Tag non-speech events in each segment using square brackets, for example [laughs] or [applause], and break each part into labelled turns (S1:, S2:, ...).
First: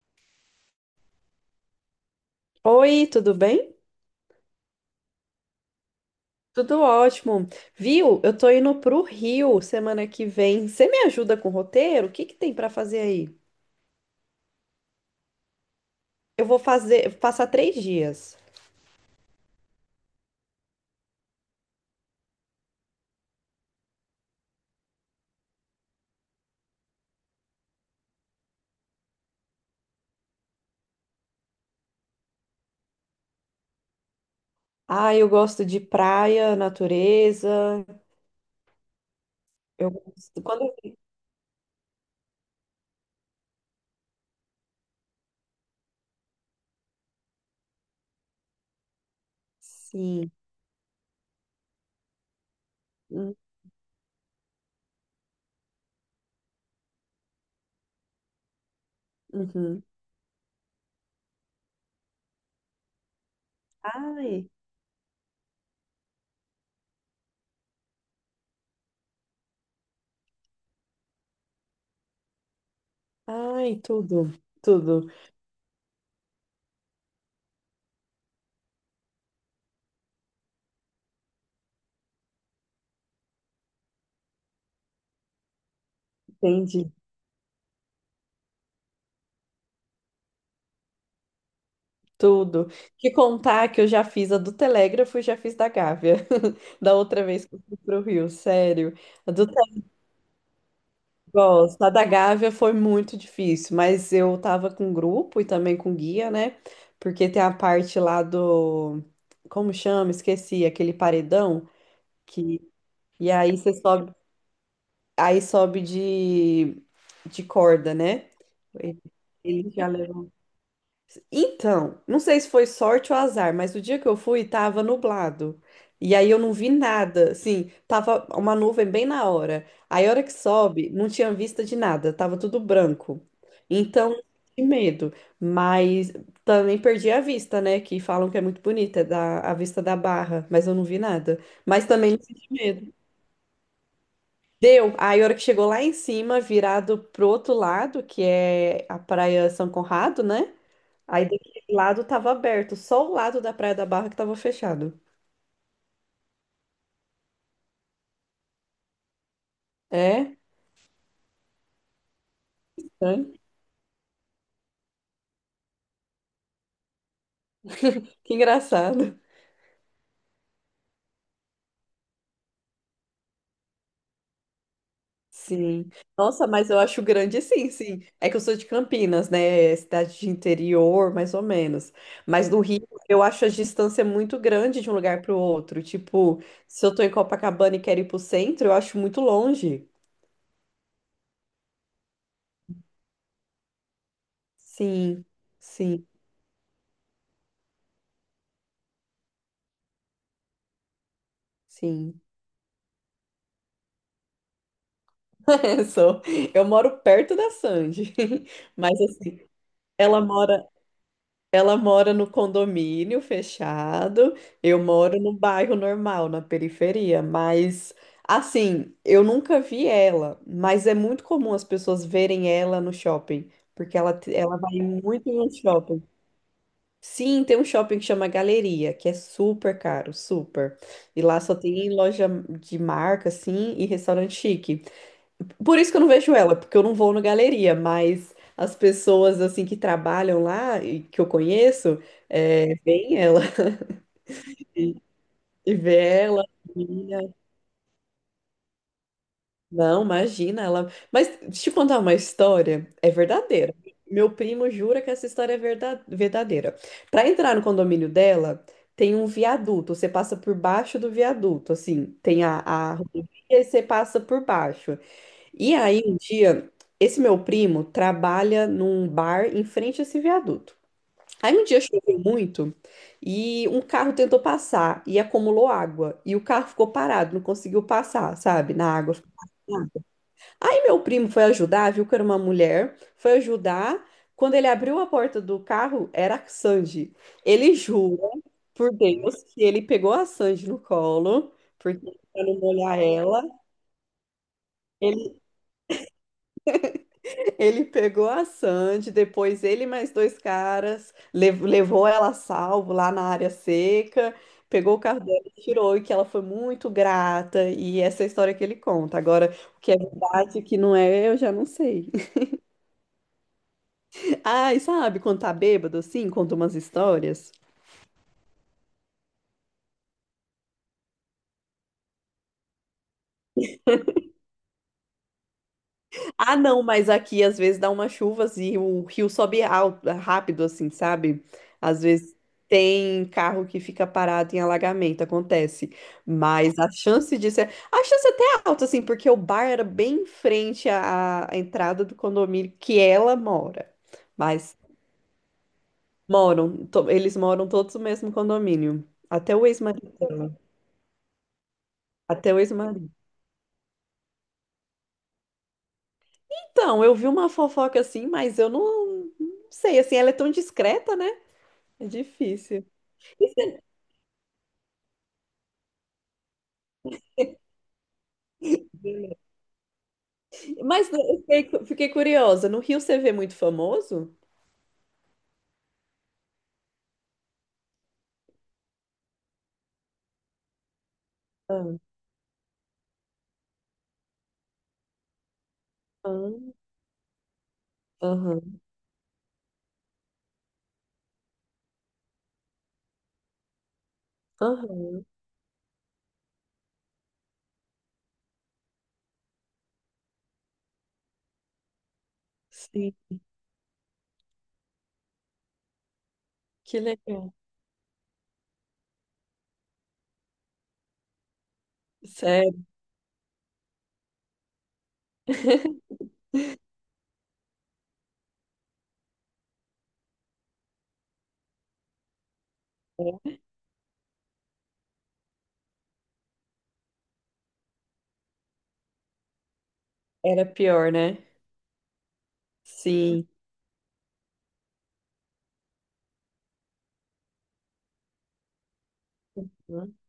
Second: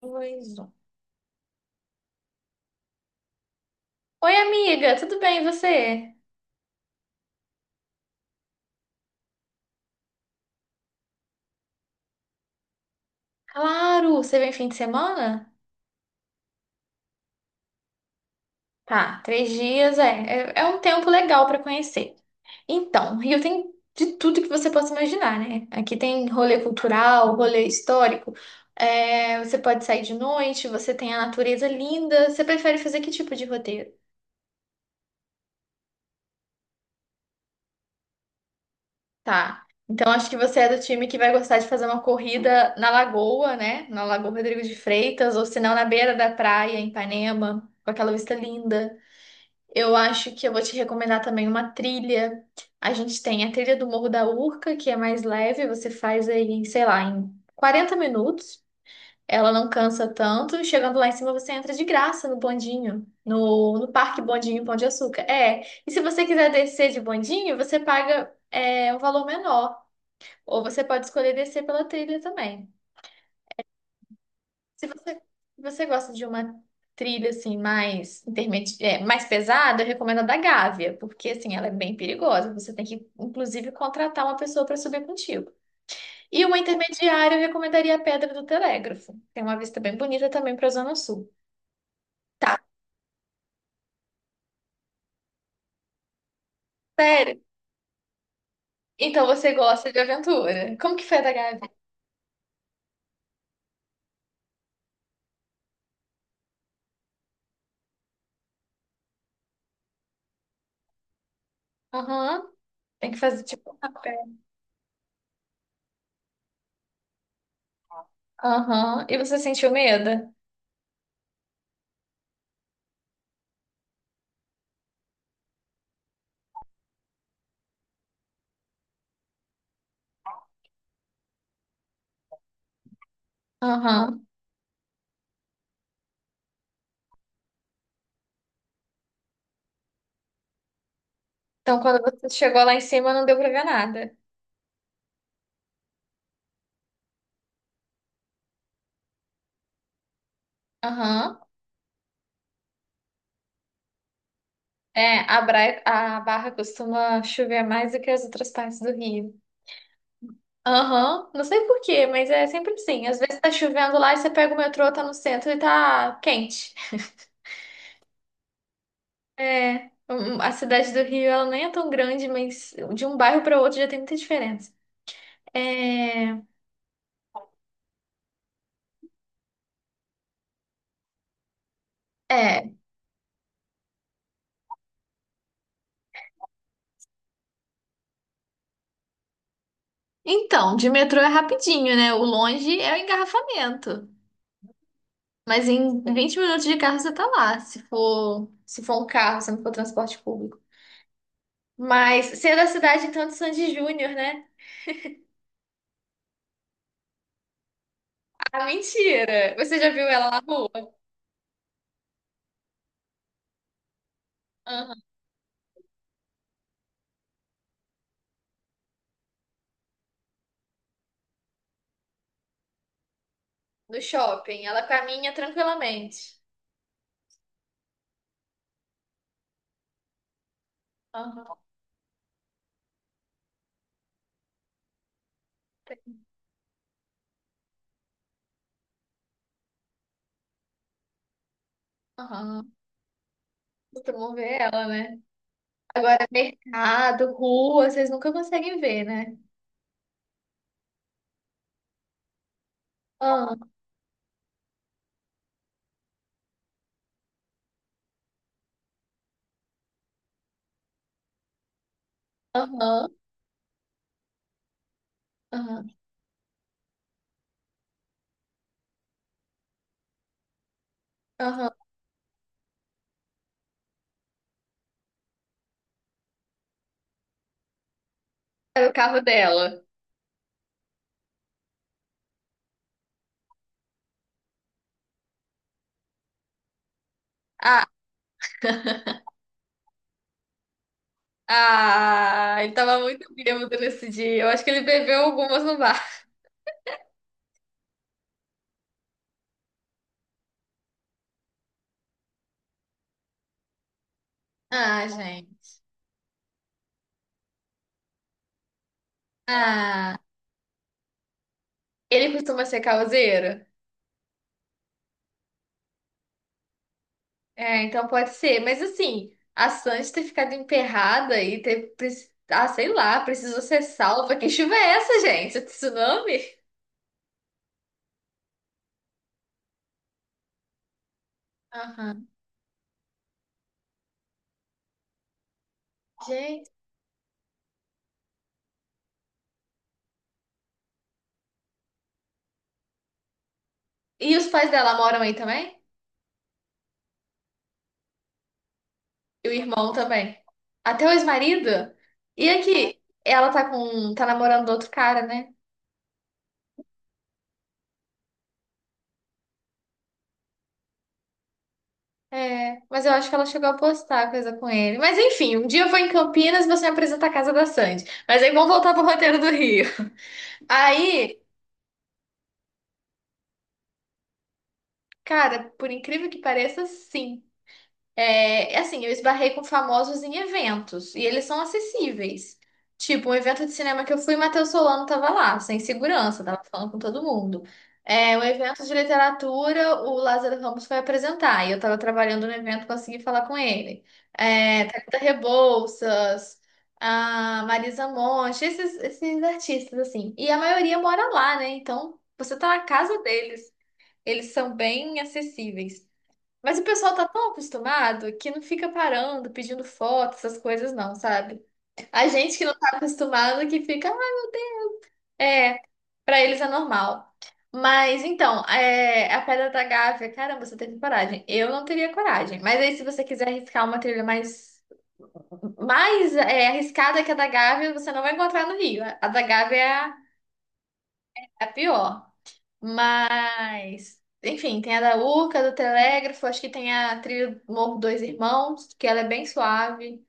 S1: Dois, um.
S2: Oi, tudo bem?
S1: Oi, amiga, tudo bem e você?
S2: Tudo ótimo. Viu? Eu tô indo pro Rio semana que vem. Você me ajuda com o roteiro? O que que tem pra fazer aí?
S1: Claro, você vem fim de semana?
S2: Passar 3 dias.
S1: Tá, três dias é um tempo legal para conhecer. Então, Rio tem de tudo que você possa imaginar, né? Aqui tem rolê cultural, rolê histórico, você pode sair de noite, você tem a natureza linda. Você prefere fazer que tipo de roteiro?
S2: Ah, eu gosto de praia, natureza.
S1: Tá.
S2: Eu
S1: Então acho que
S2: gosto.
S1: você é do time que vai gostar de fazer uma corrida na lagoa, né? Na Lagoa Rodrigo de Freitas, ou se não, na beira da praia, em Ipanema, com aquela vista linda. Eu
S2: Sim.
S1: acho que eu vou te recomendar também uma trilha. A gente
S2: Hum,
S1: tem a trilha do Morro da Urca, que é mais leve, você faz aí, sei lá, em 40 minutos. Ela não
S2: uhum.
S1: cansa tanto. Chegando lá em cima, você entra de graça no bondinho, no Parque
S2: Ai,
S1: Bondinho Pão de Açúcar. É. E se você quiser descer de bondinho, você paga um valor menor. Ou você pode escolher descer pela trilha também.
S2: ai, tudo,
S1: Se
S2: tudo.
S1: você, se você gosta de uma trilha assim mais mais pesada, eu recomendo a da Gávea, porque assim ela é bem perigosa. Você tem que inclusive contratar uma pessoa para subir contigo. E uma
S2: Entendi.
S1: intermediária, eu recomendaria a Pedra do Telégrafo. Tem uma vista bem bonita também para a Zona Sul. Tá,
S2: Tudo. Te contar que eu já fiz a do Telégrafo e já fiz da Gávea. [laughs] Da outra
S1: sério?
S2: vez que eu fui pro Rio, sério.
S1: Então
S2: A do
S1: você gosta de aventura? Como que foi a da Gávea?
S2: Gosto. A da Gávea foi muito difícil, mas eu tava com grupo e também com guia, né? Porque tem a parte lá do. Como chama? Esqueci, aquele paredão
S1: Aham.
S2: que.
S1: Tem que
S2: E
S1: fazer
S2: aí
S1: tipo
S2: você
S1: um
S2: sobe,
S1: rapé.
S2: aí sobe de corda, né? Ele
S1: Aham. E você sentiu
S2: ele já leva.
S1: medo?
S2: Então, não sei se foi sorte ou azar, mas o dia que eu fui tava nublado. E aí eu não vi nada, assim, tava uma nuvem bem na hora. Aí a hora que sobe, não tinha vista de nada, tava tudo branco. Então,
S1: Aham.
S2: que medo. Mas também perdi a vista, né? Que falam que é muito bonita, a vista da Barra, mas eu não vi nada.
S1: Então,
S2: Mas
S1: quando
S2: também não
S1: você
S2: senti
S1: chegou lá em
S2: medo.
S1: cima, não deu pra ver nada.
S2: Deu. Aí a hora que chegou lá em cima, virado pro outro lado, que é a Praia São Conrado, né? Aí
S1: Aham.
S2: daquele lado tava aberto, só o lado da Praia da Barra que tava fechado.
S1: A a Barra costuma chover mais do que as outras partes do Rio.
S2: É?
S1: Aham. Não sei por quê, mas é sempre assim. Às
S2: Né?
S1: vezes tá chovendo lá e você pega o metrô, tá no centro e tá quente.
S2: Que engraçado.
S1: A cidade do Rio, ela nem é tão grande, mas de um bairro para outro já tem muita diferença.
S2: Sim.
S1: É,
S2: Nossa, mas eu acho grande, sim, sim. É que eu sou de Campinas, né? É cidade de interior, mais ou menos. Mas do
S1: é.
S2: Rio, eu acho a distância muito grande de um lugar para o outro. Tipo, se eu tô em Copacabana e quero ir pro centro, eu acho muito longe.
S1: Então, de metrô é rapidinho, né? O longe é o engarrafamento.
S2: Sim,
S1: Mas em
S2: sim,
S1: 20 minutos de carro você tá lá, se for um carro, se não for transporte público.
S2: sim.
S1: Mas você é da cidade, então, de Sandy Júnior, né?
S2: [laughs] Sou. Eu moro perto da Sandy.
S1: Ah,
S2: [laughs] Mas assim,
S1: mentira! Você já viu
S2: ela
S1: ela na
S2: mora.
S1: rua?
S2: Ela mora no condomínio fechado, eu
S1: Aham.
S2: moro no bairro normal, na periferia, mas assim, eu nunca vi ela, mas é muito comum as pessoas verem ela no shopping, porque
S1: No
S2: ela
S1: shopping.
S2: vai
S1: Ela
S2: muito
S1: caminha
S2: no shopping.
S1: tranquilamente.
S2: Sim, tem um shopping que chama Galeria, que é super caro, super. E lá só
S1: Aham.
S2: tem loja de marca, assim, e restaurante chique. Por isso que eu não vejo ela, porque eu não vou na galeria, mas as pessoas assim que trabalham lá e que eu conheço,
S1: Aham.
S2: vem ela [laughs]
S1: Costumam ver ela, né?
S2: e vê
S1: Agora,
S2: ela. Menina.
S1: mercado, rua, vocês nunca conseguem ver, né?
S2: Não, imagina ela. Mas deixa eu contar uma história, é
S1: Aham.
S2: verdadeira. Meu primo jura que essa história é verdadeira. Para entrar no condomínio dela, tem um viaduto, você passa por baixo do viaduto, assim, tem a
S1: Aham.
S2: rodovia e você passa por baixo. E
S1: Aham.
S2: aí, um dia, esse meu primo trabalha num bar em frente a esse viaduto. Aí um
S1: Aham.
S2: dia choveu muito e um carro tentou passar e acumulou água. E o carro ficou parado, não conseguiu passar, sabe?
S1: Era o
S2: Na água,
S1: carro
S2: ficou
S1: dela.
S2: parado. Aí meu primo foi ajudar, viu que era uma mulher, foi ajudar. Quando ele abriu a porta do carro, era a Sandy. Ele
S1: Ah,
S2: jura por Deus que ele pegou a Sandy no colo, porque para
S1: ah,
S2: não
S1: ele
S2: molhar
S1: tava muito
S2: ela.
S1: bêbado nesse dia. Eu acho que ele bebeu algumas no bar.
S2: Ele pegou a Sandy, depois ele e mais dois caras, levou ela a salvo lá na área seca, pegou o
S1: Ah,
S2: carro dela e
S1: gente.
S2: tirou, e que ela foi muito grata, e essa é a história que ele conta. Agora, o que é
S1: Ah,
S2: verdade, o que não é, eu já não sei.
S1: ele
S2: [laughs]
S1: costuma ser causeiro?
S2: Ah, e sabe, quando tá bêbado assim, conta umas histórias.
S1: É, então pode ser. Mas assim, a Sandy ter ficado emperrada e Ah, sei lá, precisou ser salva. Que chuva é essa, gente? É
S2: Ah,
S1: tsunami?
S2: não, mas aqui às vezes dá umas chuvas e o rio sobe alto, rápido, assim, sabe? Às
S1: Aham.
S2: vezes tem carro que fica parado em alagamento, acontece.
S1: Gente.
S2: Mas a chance disso é. A chance até é alta, assim, porque o bar era bem em frente à entrada do condomínio que ela mora.
S1: E os pais
S2: Mas
S1: dela moram aí também?
S2: moram, eles moram todos no mesmo condomínio.
S1: E o
S2: Até o
S1: irmão
S2: ex-marido
S1: também?
S2: dela.
S1: Até o ex-marido? E
S2: Até o
S1: aqui,
S2: ex-marido.
S1: ela tá com. Tá namorando outro cara, né?
S2: Então, eu vi uma fofoca assim, mas eu não sei, assim, ela é tão discreta, né? É
S1: É,
S2: difícil.
S1: mas eu acho que ela chegou a postar coisa com ele. Mas enfim, um dia eu vou em Campinas e você me apresenta a casa da Sandy. Mas aí vamos voltar pro roteiro do Rio.
S2: Mas eu
S1: Aí,
S2: fiquei, fiquei curiosa. No Rio você vê muito famoso?
S1: cara, por incrível que pareça, sim. É, assim, eu esbarrei com famosos em eventos e eles são
S2: Ah,
S1: acessíveis. Tipo, um evento de cinema que eu fui, Matheus Solano tava lá, sem segurança,
S2: ah,
S1: tava falando com todo mundo. É, um
S2: aham,
S1: evento de literatura, o Lázaro Ramos foi apresentar e eu tava trabalhando no evento, consegui falar com ele. É, Thalita
S2: aham.
S1: Rebouças, a Marisa Monte, esses artistas, assim. E a maioria mora lá, né? Então, você tá na
S2: Sim,
S1: casa deles. Eles são bem acessíveis. Mas o
S2: que
S1: pessoal tá tão
S2: legal.
S1: acostumado que não fica parando, pedindo foto, essas coisas não, sabe? A gente que não
S2: Sério.
S1: tá acostumado que fica, "Ah, é,
S2: [laughs]
S1: pra eles é normal." Mas então, é, a Pedra da Gávea, caramba, você teve coragem. Eu não teria coragem. Mas aí, se você quiser arriscar uma trilha mais arriscada que a da Gávea, você não vai encontrar no Rio. A da Gávea
S2: Era pior, né?
S1: é a pior.
S2: Sim,
S1: Mas, enfim, tem a da Urca, do Telégrafo, acho que tem a trilha do Morro Dois Irmãos, que ela é bem suave.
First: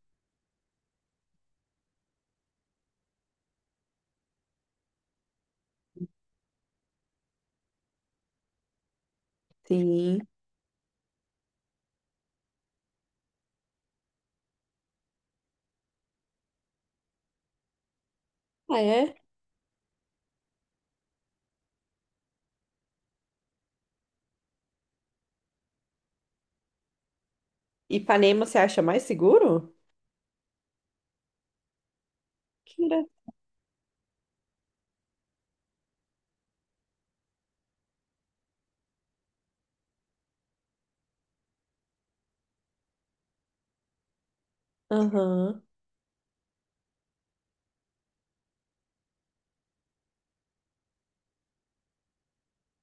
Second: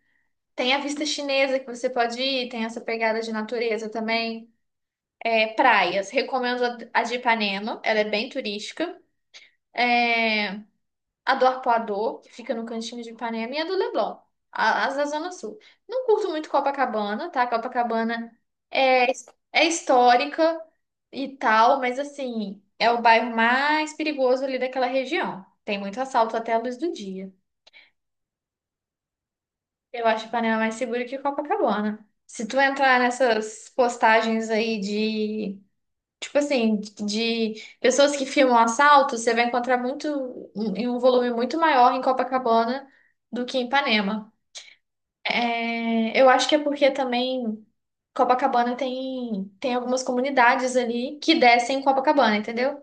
S1: Tem a vista chinesa que você pode ir, tem essa pegada de natureza também. É, praias, recomendo a de Ipanema, ela é bem turística.
S2: sim.
S1: É, a do Arpoador, que fica no cantinho de Ipanema, e a do Leblon, as da Zona Sul. Não curto muito Copacabana, tá? Copacabana
S2: Ah,
S1: é,
S2: é?
S1: é histórica e tal, mas assim, é o bairro mais perigoso ali daquela região. Tem muito assalto até a luz do dia.
S2: Ipanema você acha mais seguro?
S1: Eu acho Ipanema mais seguro que Copacabana. Se tu
S2: Que
S1: entrar
S2: engra-
S1: nessas postagens aí de, tipo assim, de pessoas que filmam assalto, você vai encontrar muito, em um volume muito maior em Copacabana do que em Ipanema.
S2: Aham,
S1: É, eu acho que é porque também Copacabana tem algumas comunidades ali que descem em Copacabana, entendeu?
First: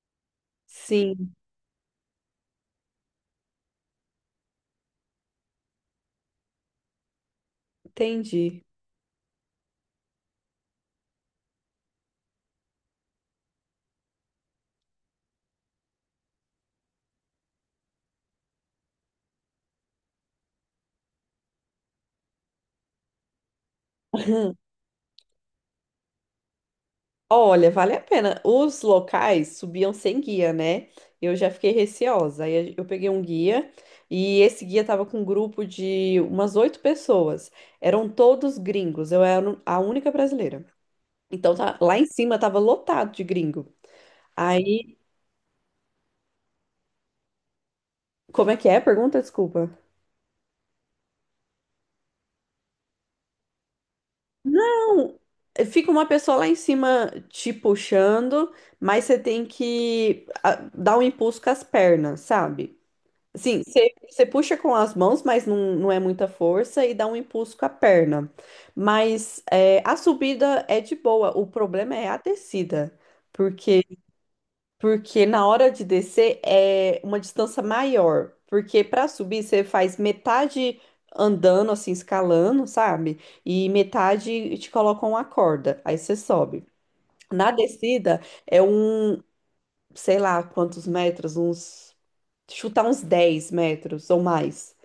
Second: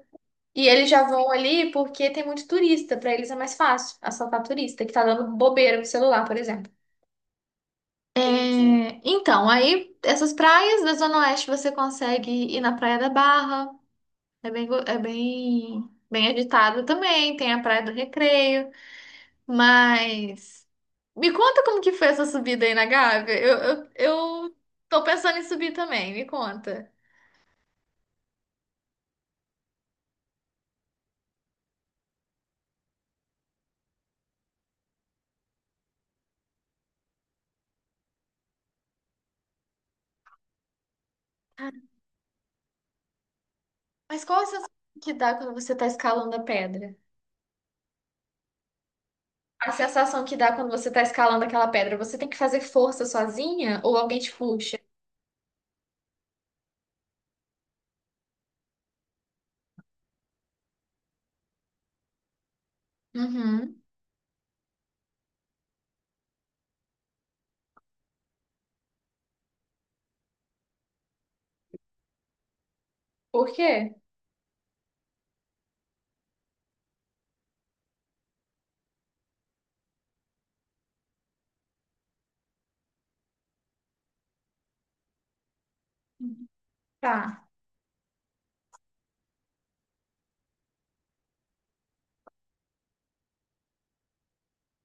S1: E eles já vão
S2: sim,
S1: ali porque tem muito turista, pra eles é mais fácil assaltar turista que tá dando bobeira no celular, por exemplo.
S2: entendi.
S1: É, então, aí essas praias da Zona Oeste você consegue ir na Praia da Barra, é é bem agitado também, tem a Praia do Recreio, mas me conta como que foi essa subida aí na Gávea, eu, eu tô pensando em subir também, me conta.
S2: Olha, vale a pena. Os locais subiam sem guia, né? Eu já fiquei receosa. Aí eu peguei um guia e esse guia tava com um grupo de umas oito pessoas. Eram todos gringos. Eu era a única brasileira. Então lá em cima tava lotado de gringo.
S1: Mas qual a sensação
S2: Aí,
S1: que dá quando você tá escalando a pedra?
S2: como é que é? Pergunta, desculpa.
S1: A sensação que dá quando você tá escalando aquela pedra, você tem que fazer força sozinha ou alguém te puxa?
S2: Não, fica uma pessoa lá em cima te puxando, mas você tem que dar um impulso com as pernas, sabe? Sim,
S1: Uhum.
S2: você puxa com as mãos, mas não é muita força e dá um impulso com a perna. Mas a subida é de boa, o problema é a descida,
S1: Por quê?
S2: porque porque na hora de descer é uma distância maior, porque para subir você faz metade andando assim, escalando, sabe? E metade te colocam uma corda, aí você sobe.
S1: Tá.
S2: Na descida é um, sei lá quantos metros, uns, chutar uns 10 metros ou mais.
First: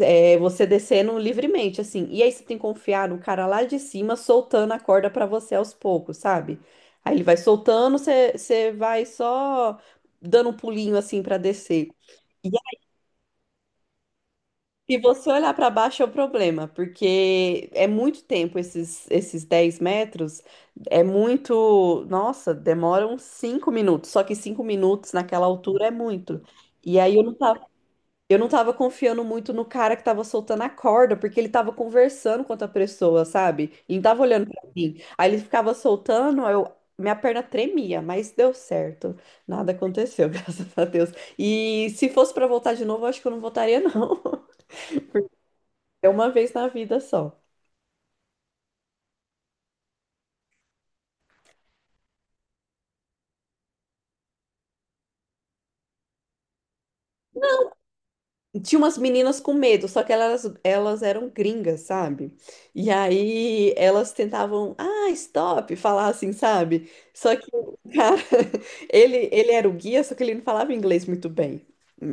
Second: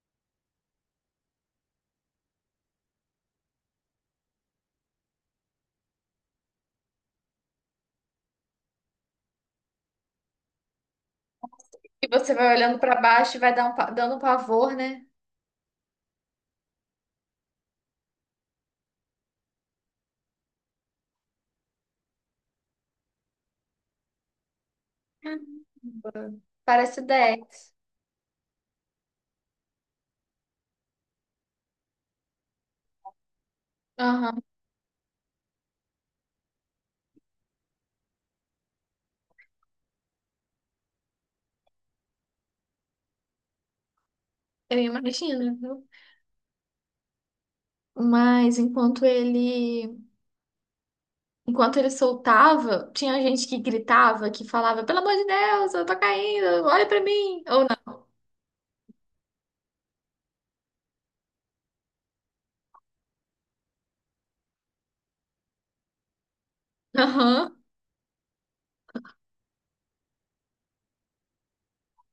S2: É, você descendo livremente, assim. E aí você tem que confiar no cara lá de cima soltando a corda pra você aos poucos, sabe? Aí ele vai soltando, você vai só dando um pulinho assim pra descer.
S1: E você vai olhando pra baixo e vai dar um dando um pavor,
S2: Se
S1: né?
S2: você olhar para baixo é o problema, porque é muito tempo esses 10 metros, é muito. Nossa, demoram 5 minutos, só que 5 minutos naquela altura é
S1: Caramba.
S2: muito. E
S1: Parece
S2: aí eu não tava,
S1: Dex.
S2: eu não tava confiando muito no cara que tava soltando a corda, porque ele tava conversando com outra pessoa, sabe? E não tava
S1: Aham,
S2: olhando pra mim. Aí ele ficava soltando, aí eu. Minha perna tremia, mas deu certo. Nada aconteceu, [laughs] graças a Deus. E se fosse para voltar de novo, eu acho que eu não voltaria, não.
S1: eu imagino, viu?
S2: É uma vez na vida só.
S1: Mas enquanto ele soltava, tinha gente que gritava, que falava, pelo amor de Deus, eu tô caindo, olha pra mim. Ou não.
S2: Tinha umas meninas com medo, só que elas eram gringas, sabe? E aí elas tentavam, ah, stop, falar assim, sabe? Só que
S1: Aham.
S2: o cara, [laughs] ele era o guia, só que ele não falava inglês muito bem.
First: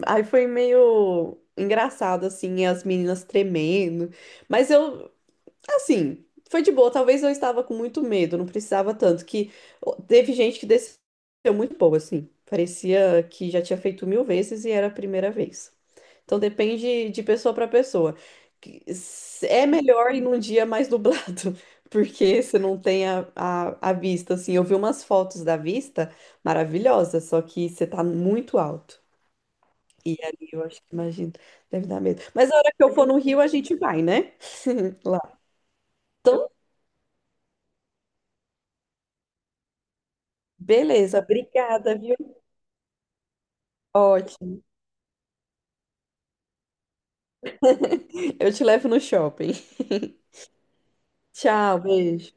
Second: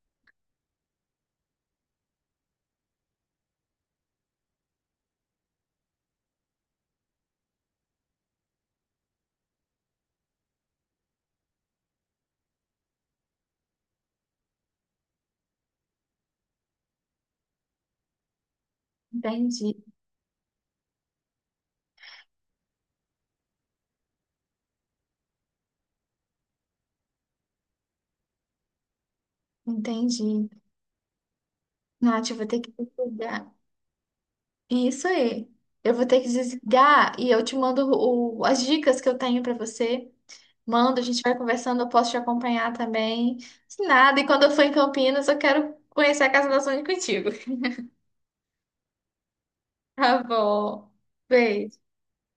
S2: Aí foi meio engraçado, assim, as meninas tremendo. Mas eu, Assim, foi de boa. Talvez eu estava com muito medo, não precisava tanto. Que teve gente que desceu muito boa, assim. Parecia que já tinha feito mil vezes e era a primeira vez. Então depende de pessoa para pessoa. É
S1: Entendi,
S2: melhor ir num dia mais nublado, [laughs] porque você não tem a vista, assim. Eu vi umas fotos da vista maravilhosas, só que você tá muito alto. E ali
S1: entendi.
S2: eu acho que imagino, deve dar medo.
S1: Nath, eu vou
S2: Mas a
S1: ter que
S2: hora que eu for no Rio, a
S1: desligar.
S2: gente vai, né? [laughs]
S1: Isso
S2: Lá.
S1: aí. Eu vou ter que
S2: Então,
S1: desligar e eu te mando as dicas que eu tenho pra você. Manda, a
S2: beleza,
S1: gente vai conversando, eu
S2: obrigada,
S1: posso
S2: viu?
S1: te acompanhar também. Se nada, e quando eu
S2: Ótimo.
S1: for em Campinas, eu quero conhecer a Casa da Sônia contigo. [laughs]
S2: Eu te levo no shopping.
S1: Tá bom.
S2: Tchau,
S1: Beijo.
S2: beijo.